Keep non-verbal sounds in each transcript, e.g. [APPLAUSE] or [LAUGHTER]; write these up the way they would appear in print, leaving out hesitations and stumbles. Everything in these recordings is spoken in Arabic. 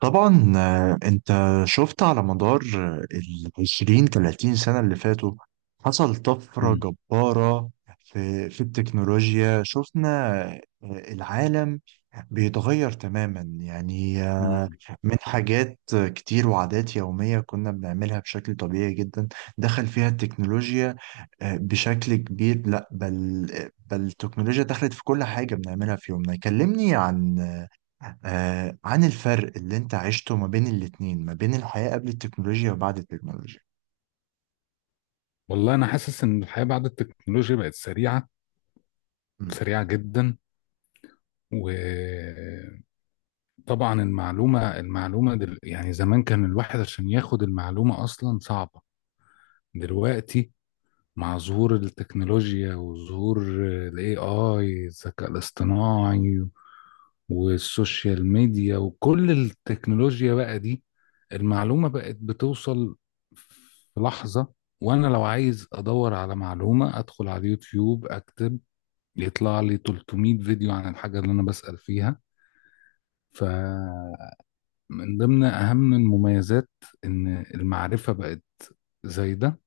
طبعا، انت شفت على مدار ال 20 30 سنة اللي فاتوا. حصل طفرة مم. جبارة في التكنولوجيا. شفنا العالم بيتغير تماما، يعني مم. من حاجات كتير وعادات يومية كنا بنعملها بشكل طبيعي جدا، دخل فيها التكنولوجيا بشكل كبير. لا بل بل التكنولوجيا دخلت في كل حاجة بنعملها في يومنا. كلمني عن الفرق اللي انت عشته ما بين الاتنين، ما بين الحياة قبل التكنولوجيا وبعد التكنولوجيا. والله انا حاسس ان الحياه بعد التكنولوجيا بقت سريعه، امم سريعه جدا. وطبعا يعني زمان كان الواحد عشان ياخد المعلومه اصلا صعبه. دلوقتي مع ظهور التكنولوجيا وظهور الاي اي الذكاء الاصطناعي والسوشيال ميديا وكل التكنولوجيا بقى دي، المعلومة بقت بتوصل في لحظة. وأنا لو عايز أدور على معلومة أدخل على اليوتيوب أكتب، يطلع لي 300 فيديو عن الحاجة اللي أنا بسأل فيها. فمن ضمن أهم المميزات إن المعرفة بقت زايدة،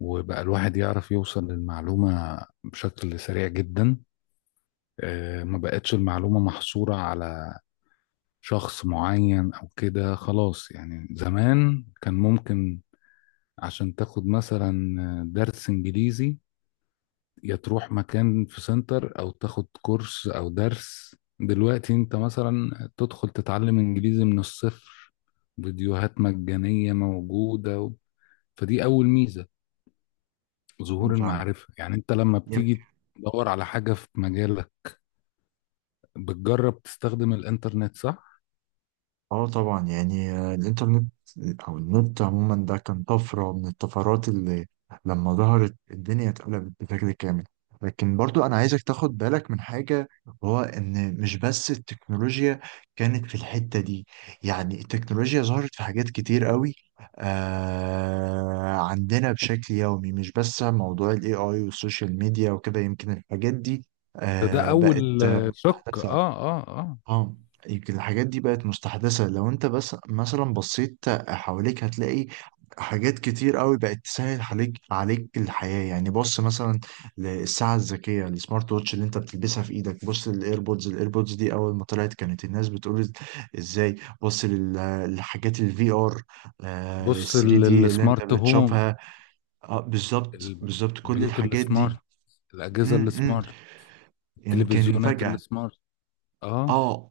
وبقى الواحد يعرف يوصل للمعلومة بشكل سريع جدا. ما بقتش المعلومة محصورة على شخص معين او كده، خلاص. يعني زمان كان ممكن عشان تاخد مثلا درس انجليزي، يا تروح مكان في سنتر او تاخد كورس او درس. دلوقتي انت مثلا تدخل تتعلم انجليزي من الصفر، فيديوهات مجانية موجودة فدي اول ميزة، ظهور فاهمك. المعرفة. يعني انت لما بتيجي تدور على حاجة في مجالك، بتجرب تستخدم الانترنت، صح؟ اه طبعا، يعني الانترنت او النت عموما ده كان طفرة من الطفرات اللي لما ظهرت الدنيا اتقلبت بشكل كامل. لكن برضو انا عايزك تاخد بالك من حاجة، وهو ان مش بس التكنولوجيا كانت في الحتة دي. يعني التكنولوجيا ظهرت في حاجات كتير قوي عندنا بشكل يومي، مش بس موضوع الاي اي والسوشيال ميديا وكده. يمكن الحاجات دي ده اول بقت شق. مستحدثة. اه اه يمكن الحاجات دي بقت مستحدثة. لو انت بس مثلا بصيت حواليك هتلاقي حاجات كتير قوي بقت تسهل عليك الحياة. يعني بص مثلا للساعة الذكية، السمارت ووتش اللي انت بتلبسها في ايدك. بص للايربودز، الايربودز دي اول ما طلعت كانت الناس بتقول ازاي. بص لل- للحاجات الفي ار، ال بص 3 دي اللي انت السمارت هوم، بتشوفها. اه بالظبط بالظبط، كل البيوت الحاجات دي. السمارت، الأجهزة امم، السمارت، يمكن التلفزيونات فجأة. السمارت. اه اه،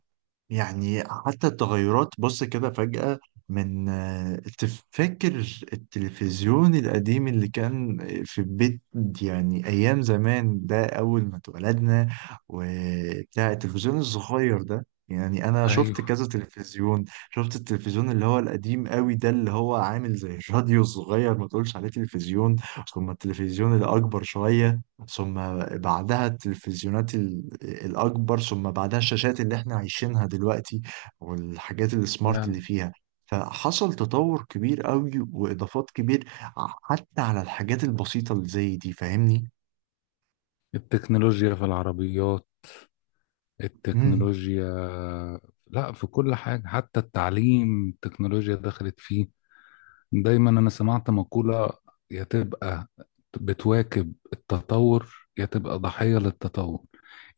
يعني حتى التغيرات بص كده فجأة، من تفكر التلفزيون القديم اللي كان في البيت. يعني أيام زمان ده، أول ما اتولدنا وبتاع، التلفزيون الصغير ده. يعني أنا شفت ايوه، كذا تلفزيون، شفت التلفزيون اللي هو القديم قوي ده، اللي هو عامل زي الراديو الصغير، ما تقولش عليه تلفزيون. ثم التلفزيون الأكبر شوية، ثم بعدها التلفزيونات الأكبر، ثم بعدها الشاشات اللي احنا عايشينها دلوقتي والحاجات السمارت اللي فعلا. فيها. فحصل تطور كبير قوي وإضافات كبير، حتى على الحاجات البسيطة اللي زي دي. فاهمني؟ التكنولوجيا في العربيات، مم. التكنولوجيا، لا، في كل حاجة. حتى التعليم التكنولوجيا دخلت فيه. دايما انا سمعت مقولة: يا تبقى بتواكب التطور يا تبقى ضحية للتطور.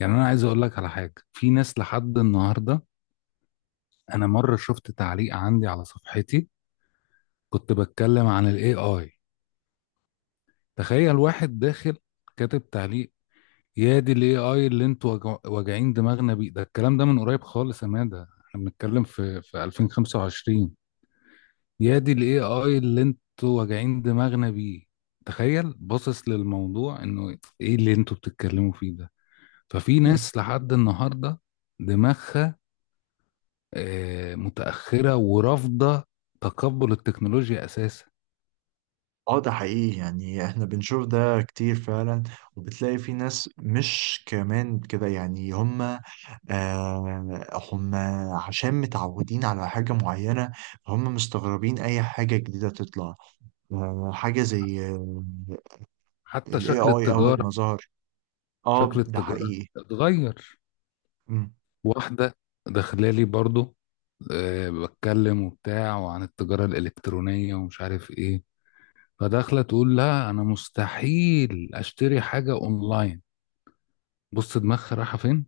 يعني انا عايز اقول لك على حاجة، في ناس لحد النهاردة. انا مرة شفت تعليق عندي على صفحتي، كنت بتكلم عن الاي اي، تخيل واحد داخل كاتب تعليق: يا دي الاي اي اللي انتوا واجعين دماغنا بيه ده، الكلام ده من قريب خالص يا مادة، احنا بنتكلم في 2025. يا دي الاي اي اللي انتوا واجعين دماغنا بيه. تخيل باصص للموضوع انه ايه اللي انتوا بتتكلموا فيه ده. ففي ناس لحد النهارده دماغها متأخرة ورافضة تقبل التكنولوجيا اساسا. اه ده حقيقي، يعني احنا بنشوف ده كتير فعلا. وبتلاقي في ناس مش كمان كده، يعني هم هم عشان متعودين على حاجة معينة، هم مستغربين أي حاجة جديدة تطلع. آه حاجة زي حتى ال شكل AI أول ما التجارة، ظهر. شكل اه ده التجارة حقيقي. اتغير. مم. واحدة داخلالي برضو، أه بتكلم وبتاع وعن التجارة الإلكترونية ومش عارف إيه، فداخلة تقول لا أنا مستحيل أشتري حاجة أونلاين. بص دماغها رايحة فين.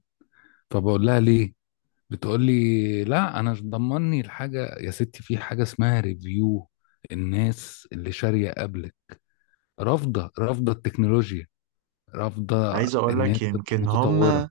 فبقول لها ليه؟ بتقول لي لا أنا مش ضمني الحاجة. يا ستي في حاجة اسمها ريفيو، الناس اللي شارية قبلك. رافضة، رافضة التكنولوجيا، رافضة عايز أقول إن هي لك تبقى يمكن هم، متطورة.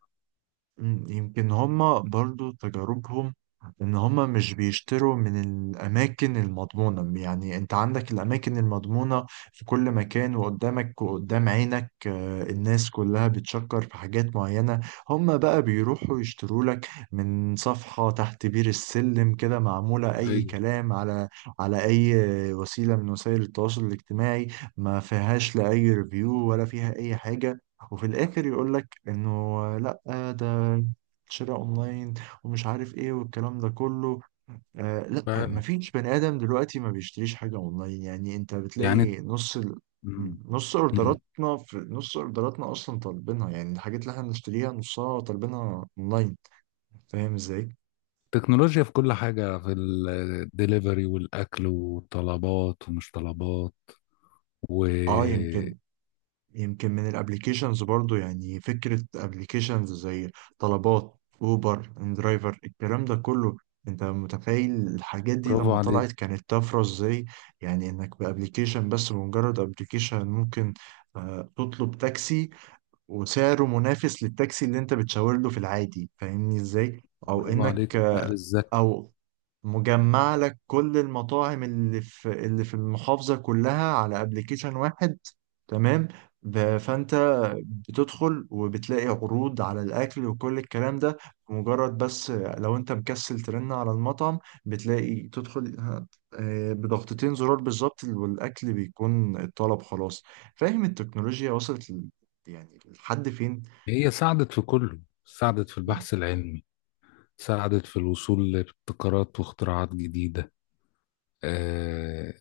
مم، يمكن هما برضو تجاربهم ان هما مش بيشتروا من الاماكن المضمونة. يعني انت عندك الاماكن المضمونة في كل مكان، وقدامك وقدام عينك الناس كلها بتشكر في حاجات معينة. هما بقى بيروحوا يشتروا لك من صفحة تحت بير السلم كده، معمولة اي أيوه، كلام، على على اي وسيلة من وسائل التواصل الاجتماعي، ما فيهاش لا اي ريفيو ولا فيها اي حاجة. وفي الاخر يقول لك انه لا، ده شراء اونلاين، ومش عارف ايه والكلام ده كله. لا، فعلا. مفيش بني ادم دلوقتي ما بيشتريش حاجه اونلاين. يعني انت يعني بتلاقي نص ال... مم. نص مم. اوردراتنا، في نص اوردراتنا اصلا طالبينها. يعني الحاجات اللي احنا بنشتريها نصها طالبينها اونلاين. فاهم ازاي؟ تكنولوجيا في كل حاجة، في الدليفري والأكل والطلبات ومش طلبات. اه وبرافو يمكن، يمكن من الابليكيشنز برضو. يعني فكرة ابليكيشنز زي طلبات، اوبر، اندرايفر، الكلام ده كله. انت متخيل الحاجات دي لما عليك، طلعت كانت طفرة ازاي؟ يعني انك بابليكيشن بس، بمجرد ابليكيشن ممكن تطلب تاكسي وسعره منافس للتاكسي اللي انت بتشاور له في العادي. فاهمني ازاي؟ او برافو انك عليك النقل آه، الذكي. او مجمع لك كل المطاعم اللي في اللي في المحافظة كلها على ابلكيشن واحد. تمام. فانت بتدخل وبتلاقي عروض على الاكل وكل الكلام ده. مجرد بس لو انت مكسل ترن على المطعم، بتلاقي تدخل بضغطتين زرار بالظبط، والاكل بيكون الطلب خلاص. فاهم؟ التكنولوجيا وصلت يعني لحد فين؟ هي ساعدت في كله، ساعدت في م- البحث العلمي، ساعدت في الوصول لابتكارات واختراعات جديدة. آه،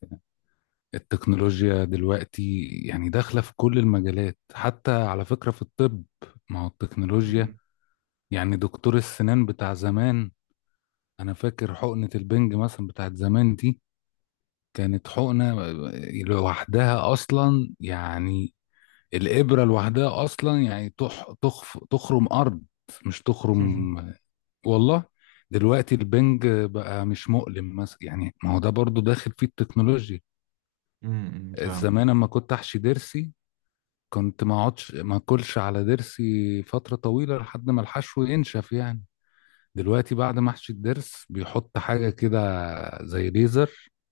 التكنولوجيا دلوقتي يعني داخلة في كل المجالات، حتى على فكرة في الطب. ما هو م- التكنولوجيا، يعني دكتور السنان بتاع زمان، انا فاكر حقنة البنج مثلا بتاعت زمان دي، كانت حقنة لوحدها اصلا، يعني الابرة لوحدها اصلا، يعني تخف تخرم ارض، مش [LAUGHS] م- تخرم، والله. دلوقتي البنج بقى مش مؤلم مثلا، يعني ما هو ده برضو داخل فيه التكنولوجيا. م- م- زمان لما كنت احشي ضرسي، كنت ما اقعدش ما اكلش على ضرسي فترة طويلة لحد ما الحشو ينشف. يعني دلوقتي بعد محشي الضرس بيحط حاجة كده زي ليزر،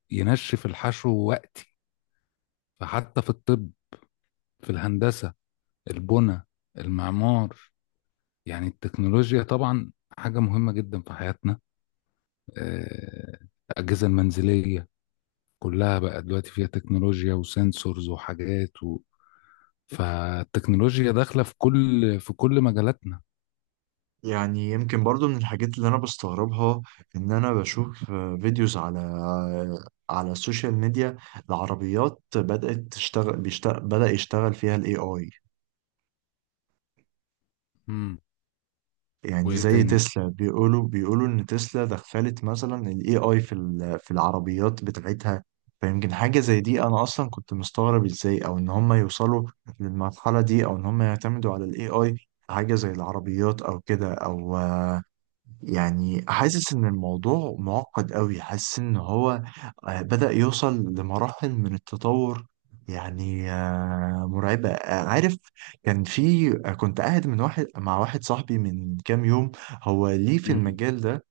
ينشف الحشو وقتي. فحتى في الطب، في الهندسة، البنى، المعمار، يعني التكنولوجيا طبعا حاجة مهمة جدا في حياتنا. آه، الأجهزة المنزلية كلها بقى دلوقتي فيها تكنولوجيا وسنسورز وحاجات فالتكنولوجيا داخلة في كل مجالاتنا. يعني يمكن برضو من الحاجات اللي انا بستغربها، ان انا بشوف فيديوز على على السوشيال ميديا لعربيات بدأت تشتغل بيشتغل بدأ يشتغل فيها الاي اي. مم. يعني وإيه زي تاني؟ تسلا، بيقولوا ان تسلا دخلت مثلا الاي اي في في العربيات بتاعتها. فيمكن حاجة زي دي انا اصلا كنت مستغرب ازاي، او ان هم يوصلوا للمرحلة دي، او ان هم يعتمدوا على الاي اي حاجة زي العربيات او كده. او يعني حاسس ان الموضوع معقد قوي، حاسس ان هو بدأ يوصل لمراحل من التطور، يعني مرعبة. عارف، كان في كنت قاعد من واحد مع واحد صاحبي من كام يوم. هو ليه في مم. المجال ده،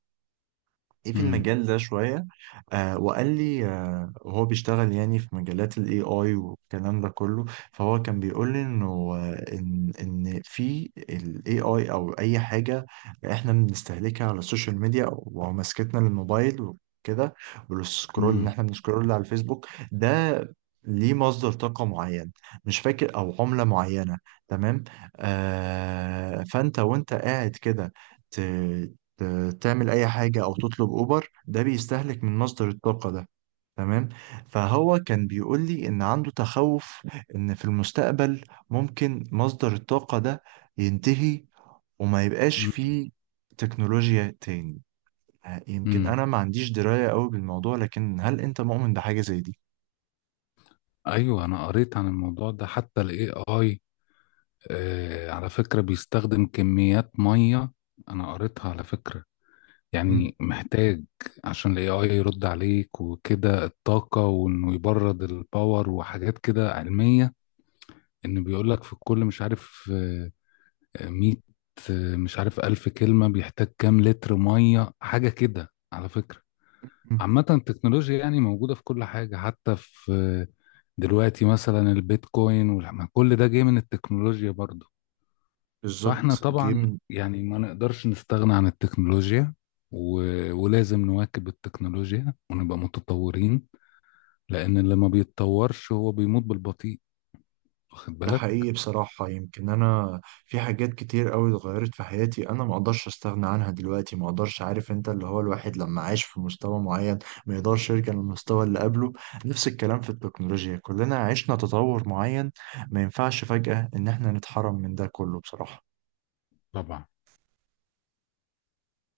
ايه في مم. المجال ده شوية. آه وقال لي، آه وهو بيشتغل يعني في مجالات الاي اي والكلام ده كله. فهو كان بيقول لي انه ان في الاي اي او اي حاجة احنا بنستهلكها على السوشيال ميديا، ومسكتنا للموبايل وكده والسكرول، ان مم. احنا بنسكرول على الفيسبوك ده، ليه مصدر طاقة معين، مش فاكر، او عملة معينة. تمام. آه فانت وانت قاعد كده تعمل اي حاجه او تطلب اوبر، ده بيستهلك من مصدر الطاقه ده. تمام. فهو كان بيقول لي ان عنده تخوف ان في المستقبل ممكن مصدر الطاقه ده ينتهي، وما يبقاش فيه تكنولوجيا تاني. يمكن مم. انا ما عنديش درايه قوي بالموضوع، لكن هل انت مؤمن بحاجه زي دي؟ ايوه، انا قريت عن الموضوع ده. حتى الاي اي على فكره بيستخدم كميات ميه، انا قريتها على فكره. مم. يعني محتاج عشان الاي اي يرد عليك وكده الطاقه، وانه يبرد الباور وحاجات كده علميه. ان بيقول لك في الكل، مش عارف، 100 مش عارف، ألف كلمه بيحتاج كام لتر ميه، حاجه كده على فكره. مم. عامة التكنولوجيا يعني موجودة في كل حاجة، حتى في دلوقتي مثلا البيتكوين كل ده جاي من التكنولوجيا برضو. فاحنا بالظبط، جه طبعا من. يعني ما نقدرش نستغنى عن التكنولوجيا و... ولازم نواكب التكنولوجيا ونبقى متطورين. لأن اللي ما بيتطورش هو بيموت بالبطيء. واخد ده بالك؟ حقيقي بصراحة. يمكن أنا في حاجات كتير أوي اتغيرت في حياتي، أنا ما أقدرش أستغنى عنها دلوقتي، ما أقدرش. عارف أنت اللي هو، الواحد لما عايش في مستوى معين ما يقدرش يرجع للمستوى اللي قبله. نفس الكلام في التكنولوجيا، كلنا عشنا تطور معين، ما ينفعش فجأة إن إحنا نتحرم من ده كله بصراحة. طبعا.